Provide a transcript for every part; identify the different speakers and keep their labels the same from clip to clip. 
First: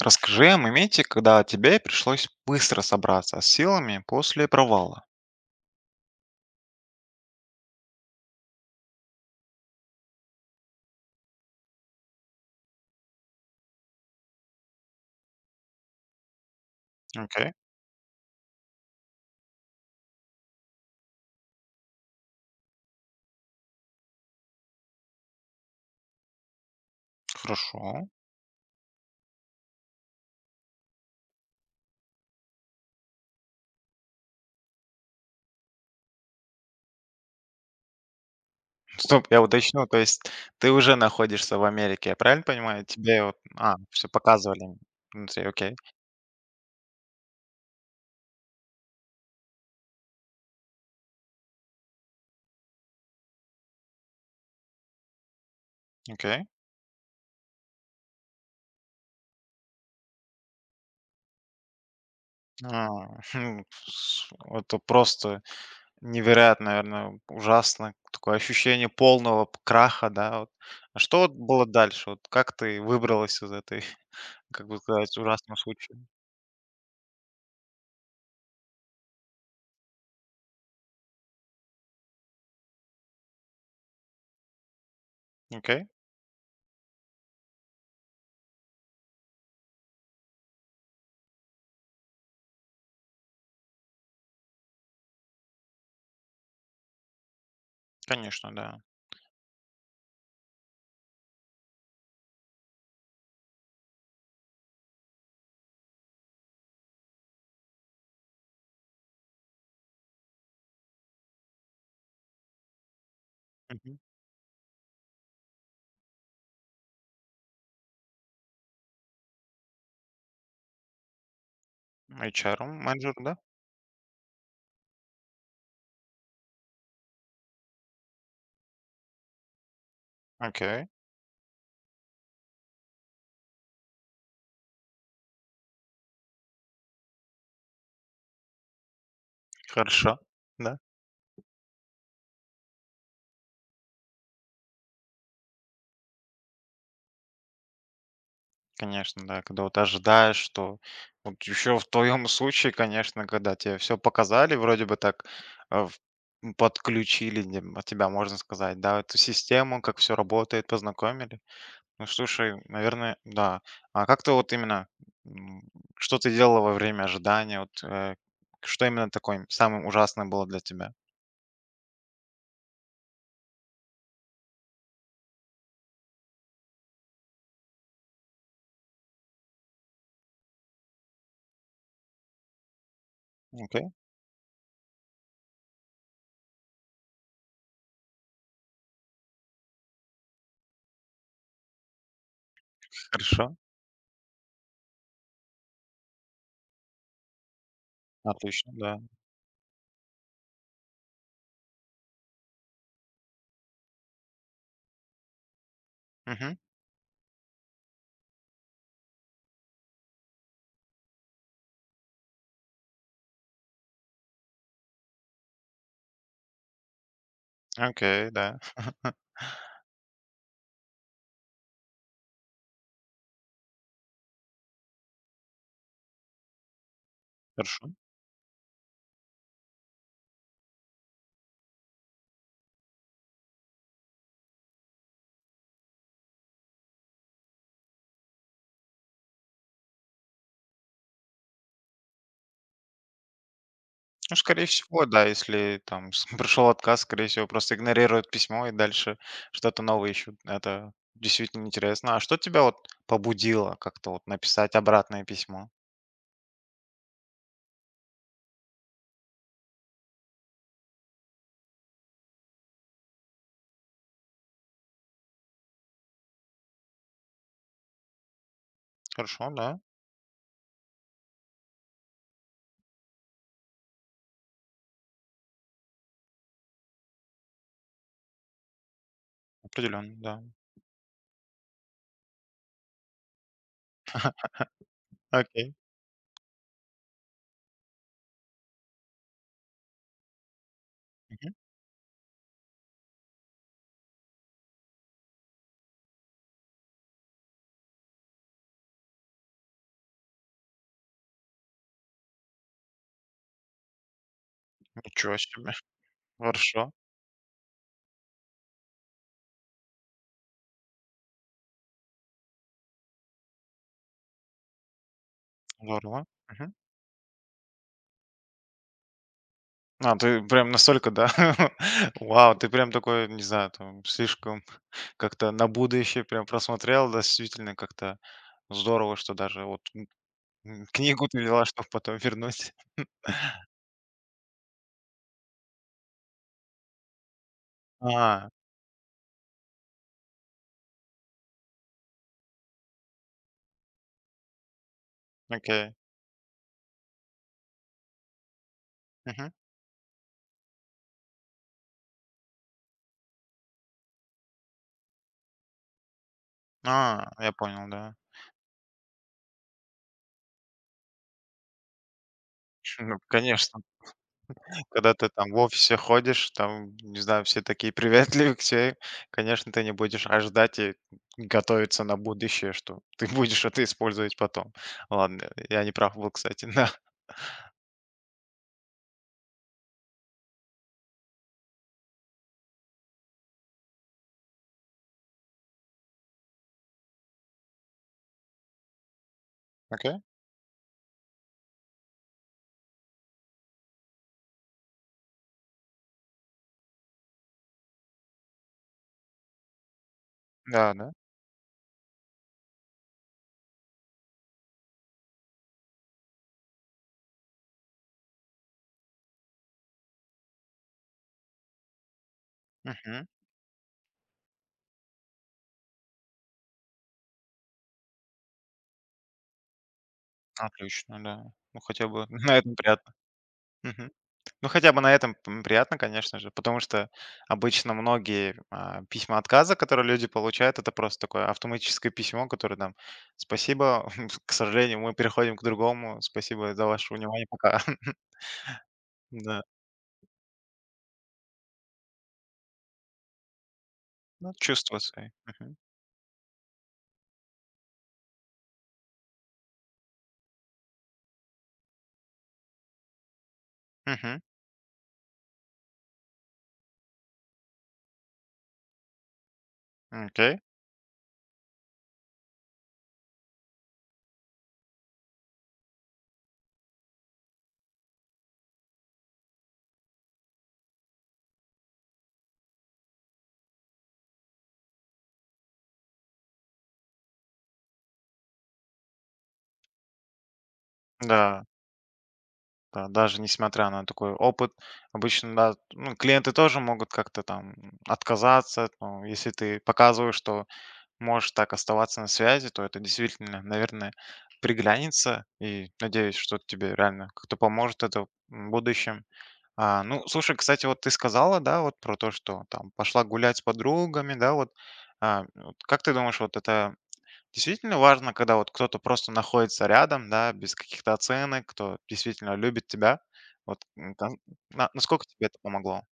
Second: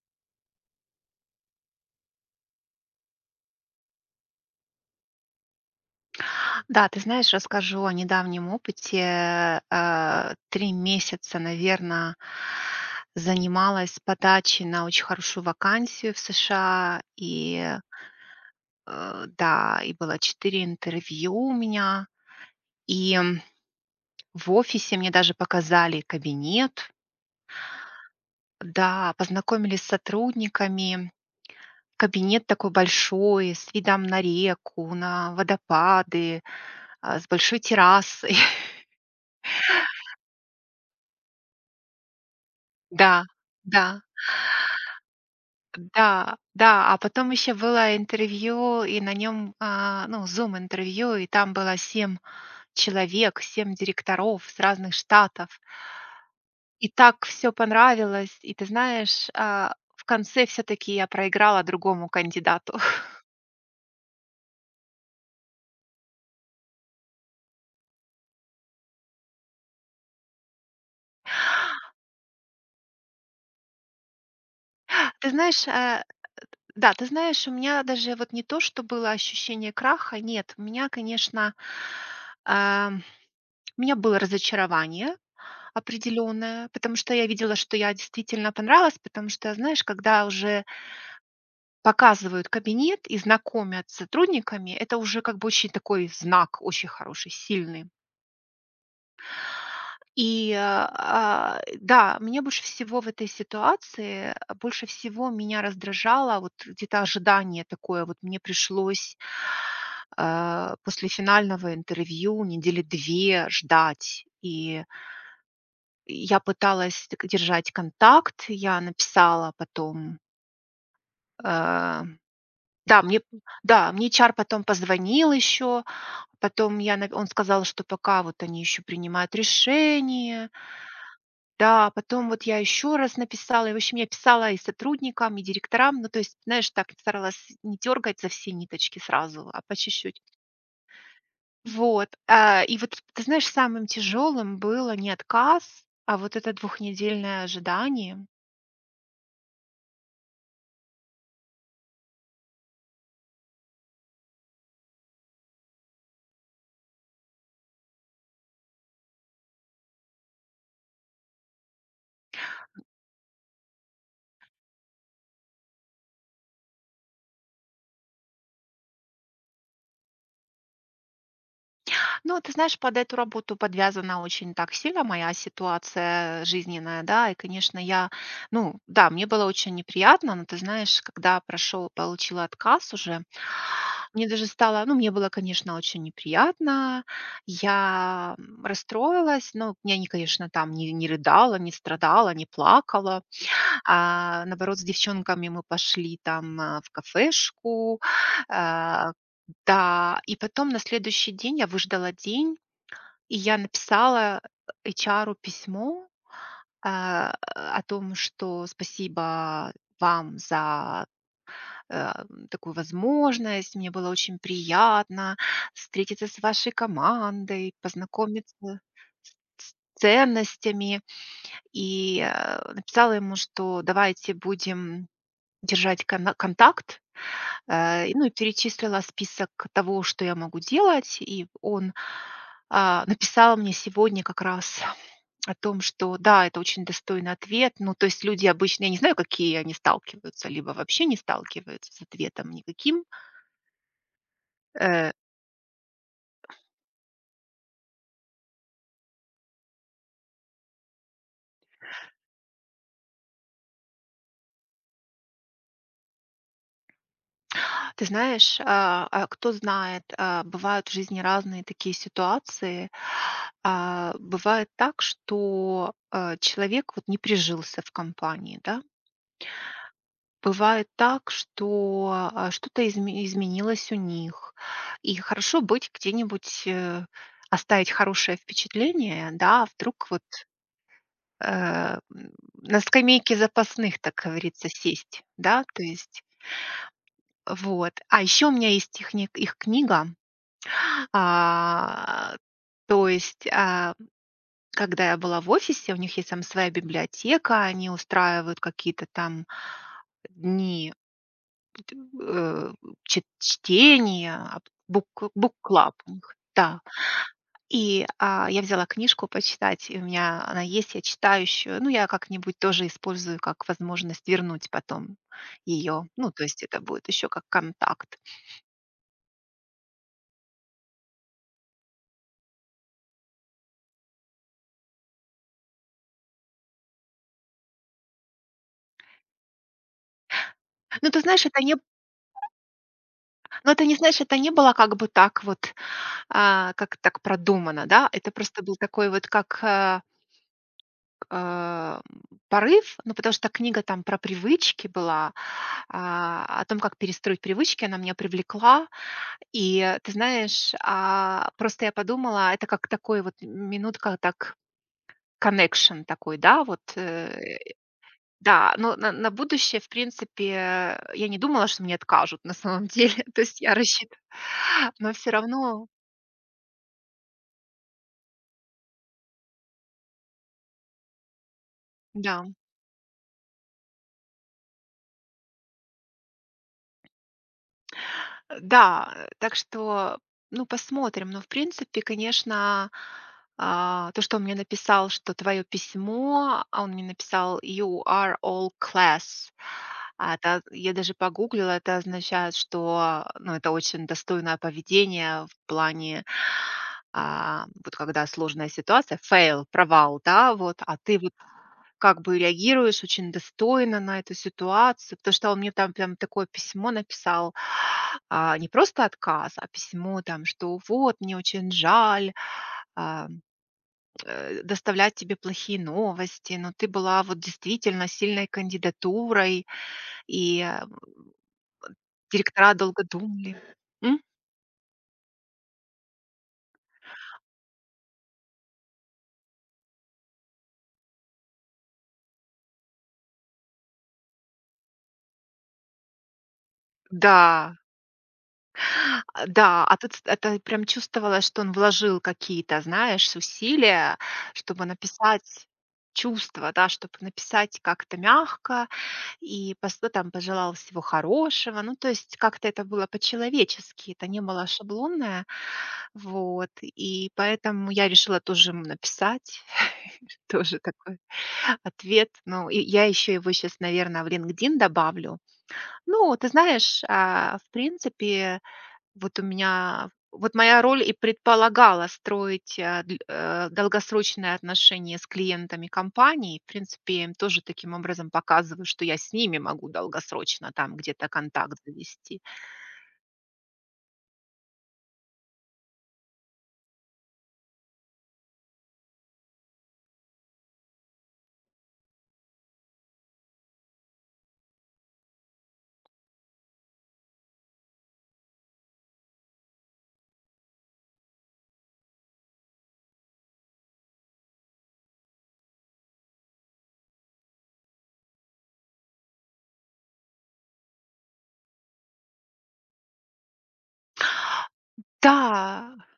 Speaker 1: Расскажи о моменте, когда тебе пришлось быстро собраться с силами после провала.
Speaker 2: Да, ты знаешь, расскажу о недавнем опыте. 3 месяца, наверное, занималась подачей на очень хорошую вакансию в США.
Speaker 1: Окей,
Speaker 2: И, да, и было 4 интервью у меня. И в офисе мне даже показали кабинет.
Speaker 1: хорошо.
Speaker 2: Да, познакомились с сотрудниками. Кабинет такой большой, с видом на реку, на водопады, с большой террасой.
Speaker 1: Стоп, я уточню, то есть ты уже находишься в Америке, я правильно понимаю?
Speaker 2: Да,
Speaker 1: Тебе вот,
Speaker 2: да.
Speaker 1: все показывали внутри, окей,
Speaker 2: Да, да, а потом еще было интервью, и на нем, ну, зум-интервью, и там было 7 человек, 7 директоров с разных штатов.
Speaker 1: окей.
Speaker 2: И так все понравилось. И ты знаешь, в конце все таки я проиграла другому кандидату.
Speaker 1: А, Это просто невероятно, наверное, ужасно. Такое ощущение полного краха, да. Вот. А что вот было дальше? Вот как ты выбралась из этой, как бы сказать,
Speaker 2: Ты
Speaker 1: ужасного
Speaker 2: знаешь,
Speaker 1: случая?
Speaker 2: э, да, ты знаешь, у меня даже вот не то, что было ощущение краха, нет, у меня, конечно, ам, у меня было разочарование.
Speaker 1: Окей,
Speaker 2: Определенная, потому что я видела, что я действительно понравилась, потому что, знаешь, когда уже показывают кабинет и знакомят с сотрудниками, это уже как бы очень такой знак, очень хороший, сильный.
Speaker 1: конечно, да.
Speaker 2: И, да, мне больше всего в этой ситуации, больше всего меня раздражало вот где-то ожидание такое. Вот мне пришлось, после финального интервью недели 2 ждать. И я пыталась так держать контакт, я написала потом, э,
Speaker 1: HR-ом,
Speaker 2: да, мне
Speaker 1: менеджером, да?
Speaker 2: да, мне HR потом позвонил еще, потом я на он сказал, что пока вот они еще принимают решение.
Speaker 1: Окей,
Speaker 2: Да, потом вот я еще раз написала, и, в общем, я писала и сотрудникам, и директорам, ну, то есть, знаешь, так старалась не дергать за все ниточки сразу, а по
Speaker 1: хорошо.
Speaker 2: чуть-чуть.
Speaker 1: Да,
Speaker 2: Вот, и вот, ты знаешь, самым тяжелым было не отказ, а вот это двухнедельное ожидание.
Speaker 1: конечно, да. Когда вот ожидаешь, что вот еще в твоем случае, конечно, когда тебе все показали, вроде бы так э, в- подключили от тебя, можно сказать, да, эту систему, как все работает, познакомили. Ну, слушай, наверное, да. А как ты вот именно, м, что ты делала во время ожидания, вот, что именно такое самым ужасным было для тебя?
Speaker 2: Ну, ты знаешь, под эту работу подвязана очень так сильно моя ситуация жизненная, да, и, конечно, я, ну, да, мне было очень неприятно, но ты знаешь, когда прошел, получила отказ уже,
Speaker 1: Окей,
Speaker 2: мне даже стало, ну, мне было, конечно, очень неприятно, я расстроилась, но я, не, конечно, там не рыдала, не страдала, не плакала,
Speaker 1: хорошо,
Speaker 2: а, наоборот, с девчонками мы пошли там, в кафешку.
Speaker 1: отлично, да.
Speaker 2: А, да, и потом на следующий день я выждала день, и я написала эйчару письмо,
Speaker 1: Мгм,
Speaker 2: о том, что спасибо вам за, э, такую возможность. Мне было очень приятно встретиться с вашей командой,
Speaker 1: окей, да,
Speaker 2: познакомиться с ценностями. И, написала ему, что давайте будем Держать кана контакт,
Speaker 1: хорошо.
Speaker 2: ну и перечислила список того, что я могу делать. И он, написал мне сегодня как раз о том, что да, это очень достойный ответ. Ну, то есть люди обычно, я не знаю, какие они сталкиваются, либо вообще не сталкиваются с ответом никаким.
Speaker 1: Ну, скорее всего,
Speaker 2: Э,
Speaker 1: да, если там с пришел отказ, скорее всего, просто игнорируют письмо и дальше что-то новое ищут. Это действительно интересно. А что тебя вот побудило как-то вот написать обратное письмо?
Speaker 2: ты знаешь, кто знает, бывают в жизни разные такие ситуации. Бывает так, что, человек вот не прижился в компании, да.
Speaker 1: Хорошо, да,
Speaker 2: Бывает так, что, что-то изменилось у них. И хорошо быть где-нибудь, оставить хорошее впечатление, да, а вдруг
Speaker 1: определенно,
Speaker 2: вот,
Speaker 1: да.
Speaker 2: э, на скамейке запасных, так говорится, сесть, да,
Speaker 1: Окей.
Speaker 2: то есть вот. А еще у меня есть их ни их книга.
Speaker 1: Мгм.
Speaker 2: А, то есть, когда я была в офисе, у них есть там своя библиотека, они устраивают какие-то там дни э, чт чтения, ап бук
Speaker 1: Ничего себе.
Speaker 2: бук-клаб у них, да.
Speaker 1: Хорошо.
Speaker 2: И, я взяла книжку почитать, и у меня она есть, я читаю ещё. Ну, я как-нибудь тоже использую как возможность вернуть потом ее.
Speaker 1: Здорово.
Speaker 2: Ну, то есть
Speaker 1: Мгм.
Speaker 2: это будет еще как контакт.
Speaker 1: А, ты прям настолько, да? Вау, ты прям такой, не знаю, там, слишком как-то на будущее прям просмотрел, да, действительно как-то здорово, что даже вот
Speaker 2: Ну ты
Speaker 1: книгу ты
Speaker 2: знаешь,
Speaker 1: взяла, чтобы потом вернуть.
Speaker 2: это не, знаешь, это не было как бы так вот, как так продумано, да. Это
Speaker 1: А,
Speaker 2: просто был такой вот как, А, м, порыв, ну, потому что книга там про привычки была,
Speaker 1: окей.
Speaker 2: о том, как перестроить привычки, она меня привлекла.
Speaker 1: Мгм.
Speaker 2: И ты знаешь, просто я подумала, это как такой вот минутка так connection такой, да, вот,
Speaker 1: А, я понял, да.
Speaker 2: да, но на будущее, в принципе, я не думала, что мне откажут на самом деле,
Speaker 1: Ну,
Speaker 2: то есть я
Speaker 1: конечно,
Speaker 2: рассчитывала, но
Speaker 1: когда ты
Speaker 2: все
Speaker 1: там в
Speaker 2: равно,
Speaker 1: офисе ходишь, там, не знаю, все такие приветливые к тебе, конечно, ты не будешь ожидать и готовиться на
Speaker 2: да.
Speaker 1: будущее, что ты будешь это использовать потом. Ладно, я не прав был, кстати, да.
Speaker 2: Да, так что, ну, посмотрим. Но, в принципе, конечно, то, что он мне написал, что твое письмо, а он мне написал "You are all class".
Speaker 1: Окей,
Speaker 2: А это я даже погуглила, это означает, что, ну, это очень достойное поведение в плане, вот когда сложная ситуация, fail, провал, да, вот,
Speaker 1: да,
Speaker 2: а
Speaker 1: да.
Speaker 2: ты вот как бы реагируешь очень достойно на эту ситуацию, потому что он мне там прям такое письмо написал, не просто отказ, а письмо там, что вот, мне очень жаль
Speaker 1: Мгм.
Speaker 2: а, доставлять тебе плохие новости, но ты была вот действительно сильной кандидатурой, и
Speaker 1: Отлично, да. Ну, хотя бы на этом
Speaker 2: директора долго
Speaker 1: приятно.
Speaker 2: думали.
Speaker 1: Мгм.
Speaker 2: М?
Speaker 1: Ну, хотя бы на этом приятно, конечно же, потому что обычно многие письма отказа, которые люди получают, это просто такое автоматическое письмо, которое там «Спасибо, к сожалению, мы переходим к другому, спасибо за ваше внимание,
Speaker 2: Да,
Speaker 1: пока». Да,
Speaker 2: да, а тут это прям чувствовалось, что он вложил какие-то, знаешь, усилия,
Speaker 1: ну,
Speaker 2: чтобы
Speaker 1: чувства свои.
Speaker 2: написать
Speaker 1: Мгм.
Speaker 2: чувства, да, чтобы написать как-то мягко, и пос ну, там пожелал всего хорошего. Ну, то есть как-то это было по-человечески, это не
Speaker 1: Мгм.
Speaker 2: было шаблонное. Вот, и поэтому я решила тоже ему написать,
Speaker 1: Окей.
Speaker 2: тоже такой ответ. Ну, и я еще его сейчас, наверное, в LinkedIn добавлю. Ну, ты знаешь, в принципе, вот у меня вот моя роль и предполагала строить, долгосрочные отношения с клиентами компании. В принципе, я им тоже таким образом показываю, что я с ними могу долгосрочно там где-то
Speaker 1: Да,
Speaker 2: контакт завести.
Speaker 1: да, даже несмотря на такой опыт, обычно, да, ну, клиенты тоже могут как-то там отказаться, ну, если ты показываешь, что можешь так оставаться на связи, то это действительно, наверное, приглянется. И надеюсь, что тебе реально как-то поможет это в будущем. А, ну, слушай, кстати, вот ты сказала, да, вот про то, что там пошла гулять с подругами, да, вот, вот как ты думаешь, вот это действительно важно, когда вот кто-то просто находится рядом, да, без каких-то оценок, кто действительно любит тебя? Вот насколько тебе это помогло?
Speaker 2: Да,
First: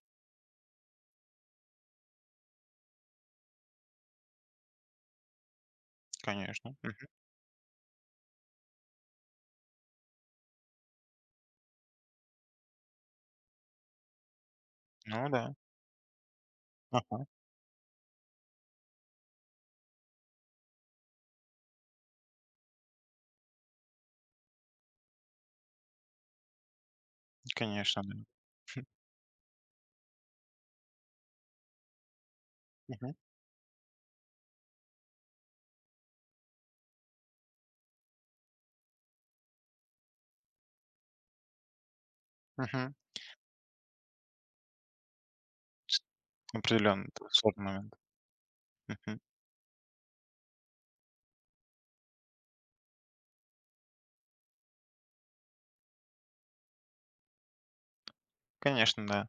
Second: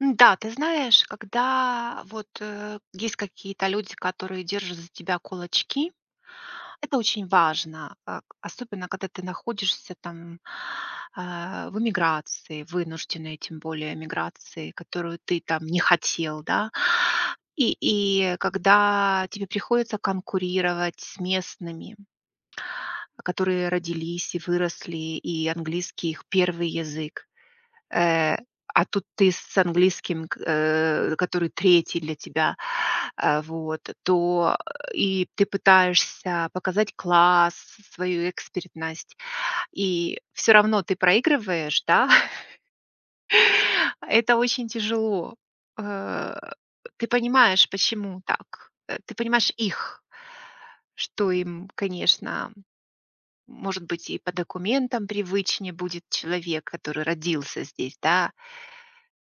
Speaker 2: м-да, ты знаешь, когда вот, есть какие-то люди, которые держат за тебя кулачки.
Speaker 1: Конечно.
Speaker 2: Это
Speaker 1: Мгм.
Speaker 2: очень важно, особенно когда ты находишься там в эмиграции, вынужденной, тем более эмиграции, которую
Speaker 1: Ну
Speaker 2: ты
Speaker 1: да.
Speaker 2: там не хотел, да.
Speaker 1: Ага.
Speaker 2: И когда тебе приходится конкурировать с местными, которые родились и выросли, и английский их первый язык,
Speaker 1: Конечно, да.
Speaker 2: Э, а тут ты с английским, который третий для тебя,
Speaker 1: Мгм.
Speaker 2: вот, и ты пытаешься показать класс, свою экспертность, и все равно ты проигрываешь, да.
Speaker 1: Мгм.
Speaker 2: Это очень тяжело. Э, ты
Speaker 1: Определенно, это сложный
Speaker 2: понимаешь,
Speaker 1: момент.
Speaker 2: почему так. Ты
Speaker 1: Мгм.
Speaker 2: понимаешь их, что им, конечно, может быть, и по документам привычнее будет человек, который родился здесь, да.
Speaker 1: Конечно, да.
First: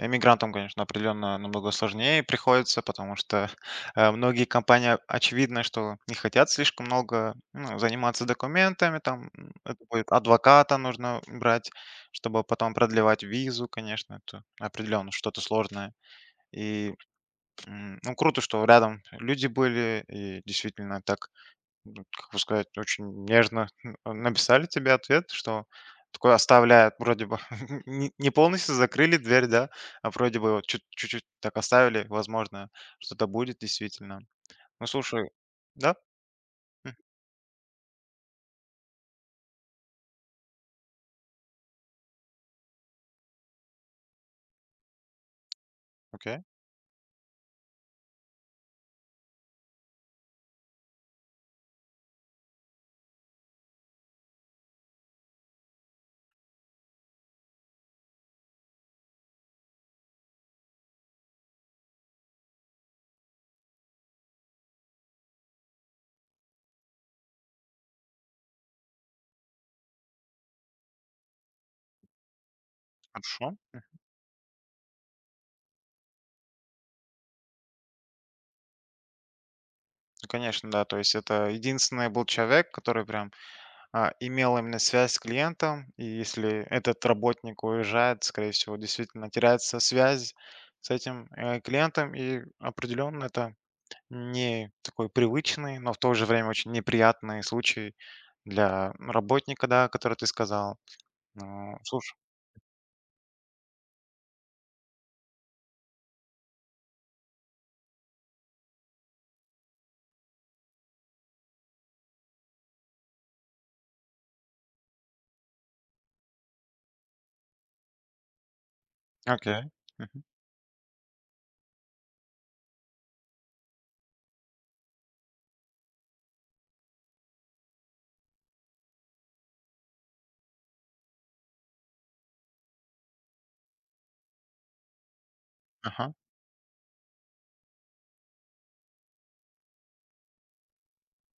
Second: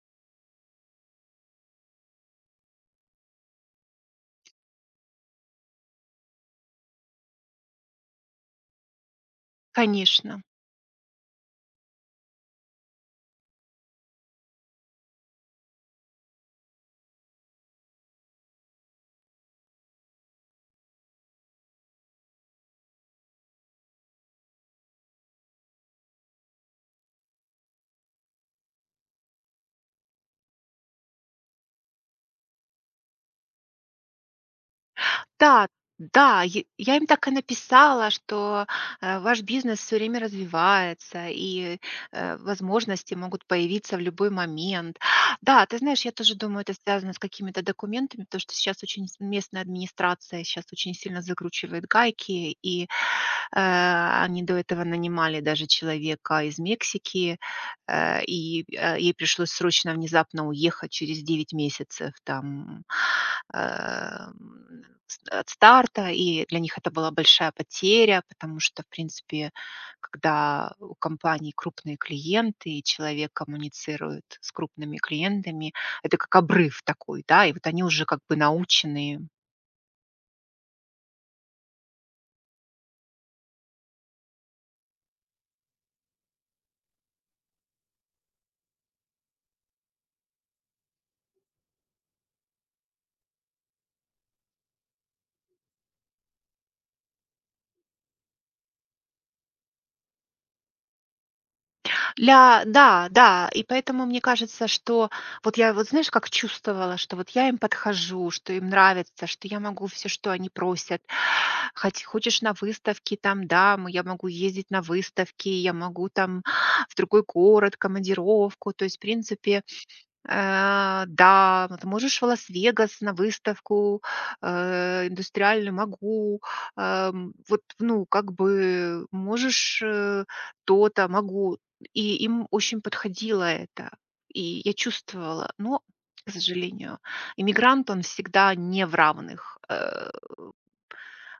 Speaker 1: Эмигрантам, конечно, определенно намного сложнее приходится, потому что многие компании очевидно, что не хотят слишком много ну, заниматься документами, там это будет
Speaker 2: Конечно.
Speaker 1: адвоката нужно брать, чтобы потом продлевать визу, конечно, это определенно что-то сложное. И ну круто, что рядом люди были, и действительно так как бы сказать, очень нежно написали тебе ответ, что такой оставляет вроде бы не полностью закрыли дверь, да, а вроде бы вот чуть-чуть так оставили, возможно, что-то будет действительно. Ну, слушай,
Speaker 2: Да,
Speaker 1: да?
Speaker 2: да, я
Speaker 1: Мгм.
Speaker 2: я им так и написала, что, ваш бизнес все время развивается, и, возможности могут появиться в любой момент. Да, ты знаешь, я тоже
Speaker 1: Окей,
Speaker 2: думаю, это связано с какими-то документами, потому что сейчас очень с местная администрация сейчас очень сильно закручивает гайки, и, они до этого нанимали даже человека из Мексики, и ей пришлось срочно внезапно уехать через 9 месяцев там, эм, от старта, и для них это была большая потеря, потому что, в принципе, когда у компании крупные клиенты, и человек
Speaker 1: хорошо.
Speaker 2: коммуницирует с крупными клиентами, это как обрыв такой, да, и вот они уже как бы научены.
Speaker 1: Ну, конечно, да, то есть это единственный был человек, который прям, имел именно связь с клиентом. И если этот работник уезжает, скорее всего, действительно теряется связь с этим, клиентом. И определенно это не такой привычный, но в то же время очень неприятный случай для работника, да, который ты сказал. Ну, слушай,
Speaker 2: Ля, да, да. И поэтому мне кажется, что вот я вот знаешь, как чувствовала, что вот я им подхожу, что им нравится, что я могу все, что они просят. Хоть хочешь на выставки там, да, мы я могу ездить на выставки, я могу там в другой город, командировку. То есть, в
Speaker 1: окей.
Speaker 2: принципе,
Speaker 1: Мгм.
Speaker 2: Да, вот можешь в Лас-Вегас на выставку, индустриальную могу. Вот, ну, как бы можешь, то-то, могу. И им очень подходило это. И я чувствовала, но,
Speaker 1: Ага.
Speaker 2: к сожалению, иммигрант, он всегда не в равных,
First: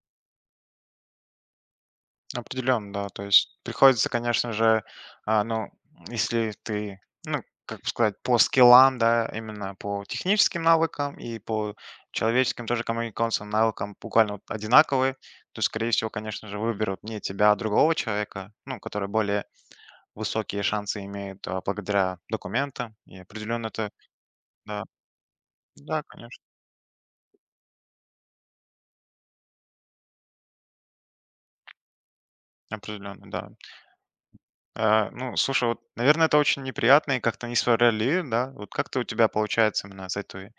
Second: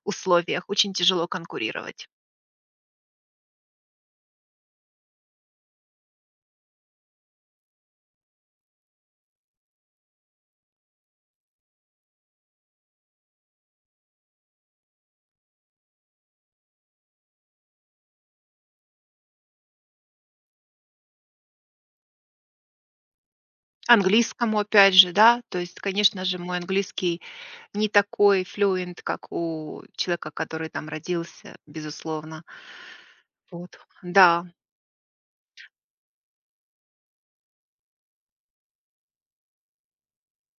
Speaker 2: условиях. Очень тяжело конкурировать.
Speaker 1: Определенно, да. То есть приходится, конечно же, ну, если ты, ну, как бы сказать, по скиллам, да, именно по техническим навыкам и по человеческим тоже коммуникационным навыкам буквально вот одинаковые, то, скорее всего, конечно же, выберут не тебя, а другого человека, ну, который более высокие шансы имеют, благодаря документам, и определенно это
Speaker 2: Английскому
Speaker 1: да,
Speaker 2: опять же, да, то есть,
Speaker 1: да,
Speaker 2: конечно же,
Speaker 1: конечно,
Speaker 2: мой английский не такой флюент, как у человека, который там родился, безусловно.
Speaker 1: определенно, да.
Speaker 2: Вот. Да.
Speaker 1: А, ну, слушай, вот, наверное, это очень неприятно и как-то несправедливо, да? Вот как-то у тебя получается именно с этой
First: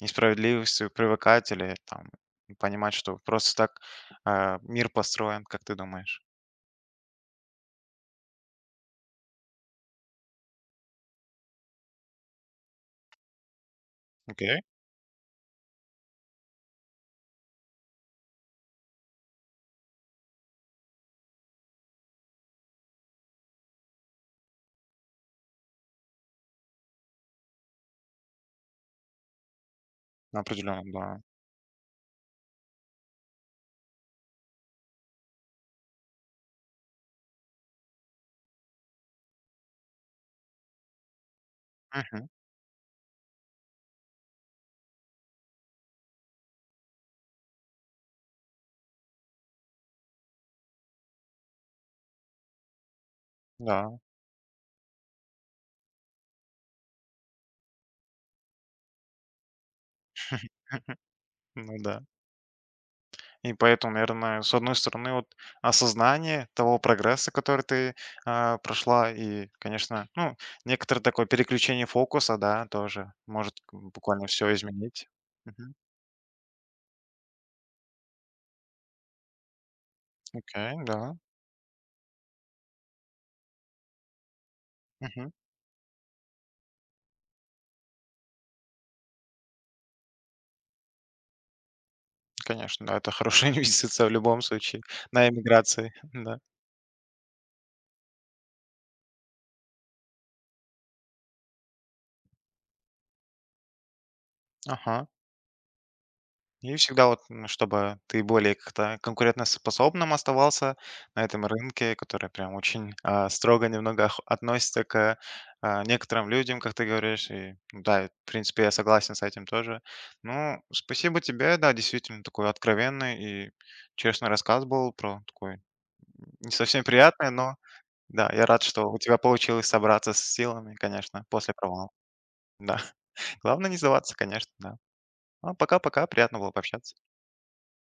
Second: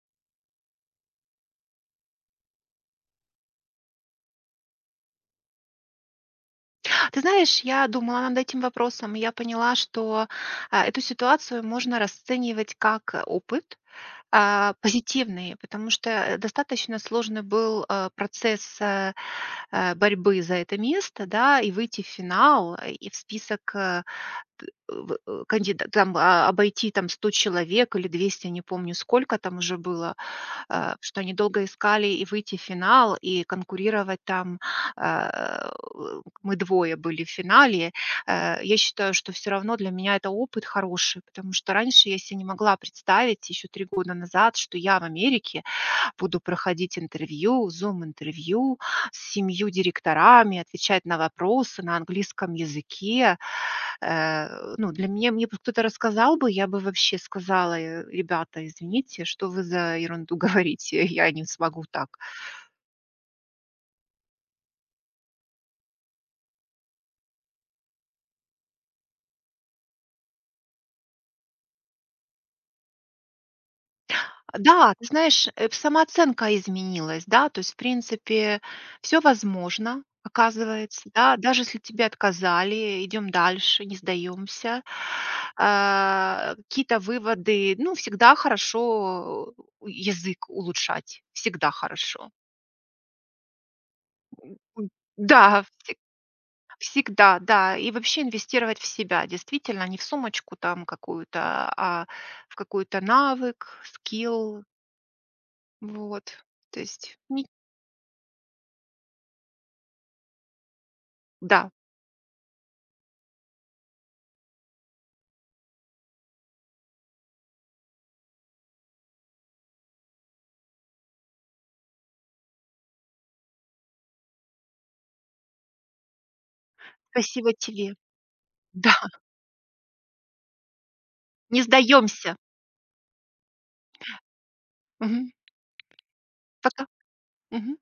Speaker 1: несправедливостью привыкать или там понимать, что просто так, мир построен, как ты думаешь?
Speaker 2: Ты знаешь, я думала над этим вопросом, и я поняла, что, эту ситуацию можно расценивать как, опыт,
Speaker 1: Окей,
Speaker 2: позитивный, потому что, достаточно сложный был, процесс, борьбы за это место, да, и выйти в финал, и в список, э, в э, кандида там, а, обойти там 100 человек или 200, не помню, сколько там уже было,
Speaker 1: определенно, да.
Speaker 2: что они долго искали и выйти в финал, и конкурировать там. а, Мы двое были в финале. Я считаю, что все равно для меня это опыт хороший, потому что раньше я
Speaker 1: Мгм.
Speaker 2: себе не могла представить, еще 3 года назад, что я в Америке буду проходить интервью, зум-интервью с семью директорами, отвечать на вопросы на английском языке,
Speaker 1: Да,
Speaker 2: Ну, для меня, мне бы кто-то рассказал бы, я бы вообще сказала: "Э, ребята, извините, что вы за ерунду говорите, я не
Speaker 1: ну
Speaker 2: смогу
Speaker 1: да.
Speaker 2: так".
Speaker 1: И поэтому, наверное, с одной стороны, вот осознание того прогресса, который ты прошла, и, конечно, ну, некоторое такое переключение фокуса, да, тоже может буквально все
Speaker 2: Да, ты
Speaker 1: изменить.
Speaker 2: знаешь,
Speaker 1: Мгм.
Speaker 2: самооценка изменилась, да, то есть, в принципе, все возможно,
Speaker 1: Окей,
Speaker 2: оказывается,
Speaker 1: да.
Speaker 2: да, даже если тебе отказали, идем дальше, не сдаемся.
Speaker 1: Мгм.
Speaker 2: Какие-то выводы, ну, всегда хорошо язык улучшать, всегда хорошо.
Speaker 1: Конечно, да, это хорошая инвестиция в любом случае
Speaker 2: М,
Speaker 1: на
Speaker 2: да,
Speaker 1: эмиграции, да.
Speaker 2: всегда, да. И вообще инвестировать в себя, действительно, не в сумочку там какую-то, а в какой-то навык, скилл.
Speaker 1: Ага.
Speaker 2: Вот.
Speaker 1: И
Speaker 2: То
Speaker 1: всегда
Speaker 2: есть,
Speaker 1: вот,
Speaker 2: ни
Speaker 1: чтобы ты более как-то конкурентоспособным оставался на этом
Speaker 2: да,
Speaker 1: рынке, который прям очень строго немного относится к некоторым людям, как ты говоришь. И ну да, в принципе, я согласен с этим тоже. Ну, спасибо тебе, да, действительно такой откровенный и честный рассказ был про такой не совсем приятный,
Speaker 2: спасибо
Speaker 1: но
Speaker 2: тебе.
Speaker 1: да, я рад, что
Speaker 2: Да,
Speaker 1: у тебя получилось собраться с силами, конечно, после
Speaker 2: не
Speaker 1: провала.
Speaker 2: сдаемся.
Speaker 1: Да, главное не сдаваться, конечно, да.
Speaker 2: Мгм.
Speaker 1: Ну, пока-пока, приятно было
Speaker 2: Пока.
Speaker 1: пообщаться.
Speaker 2: Мгм.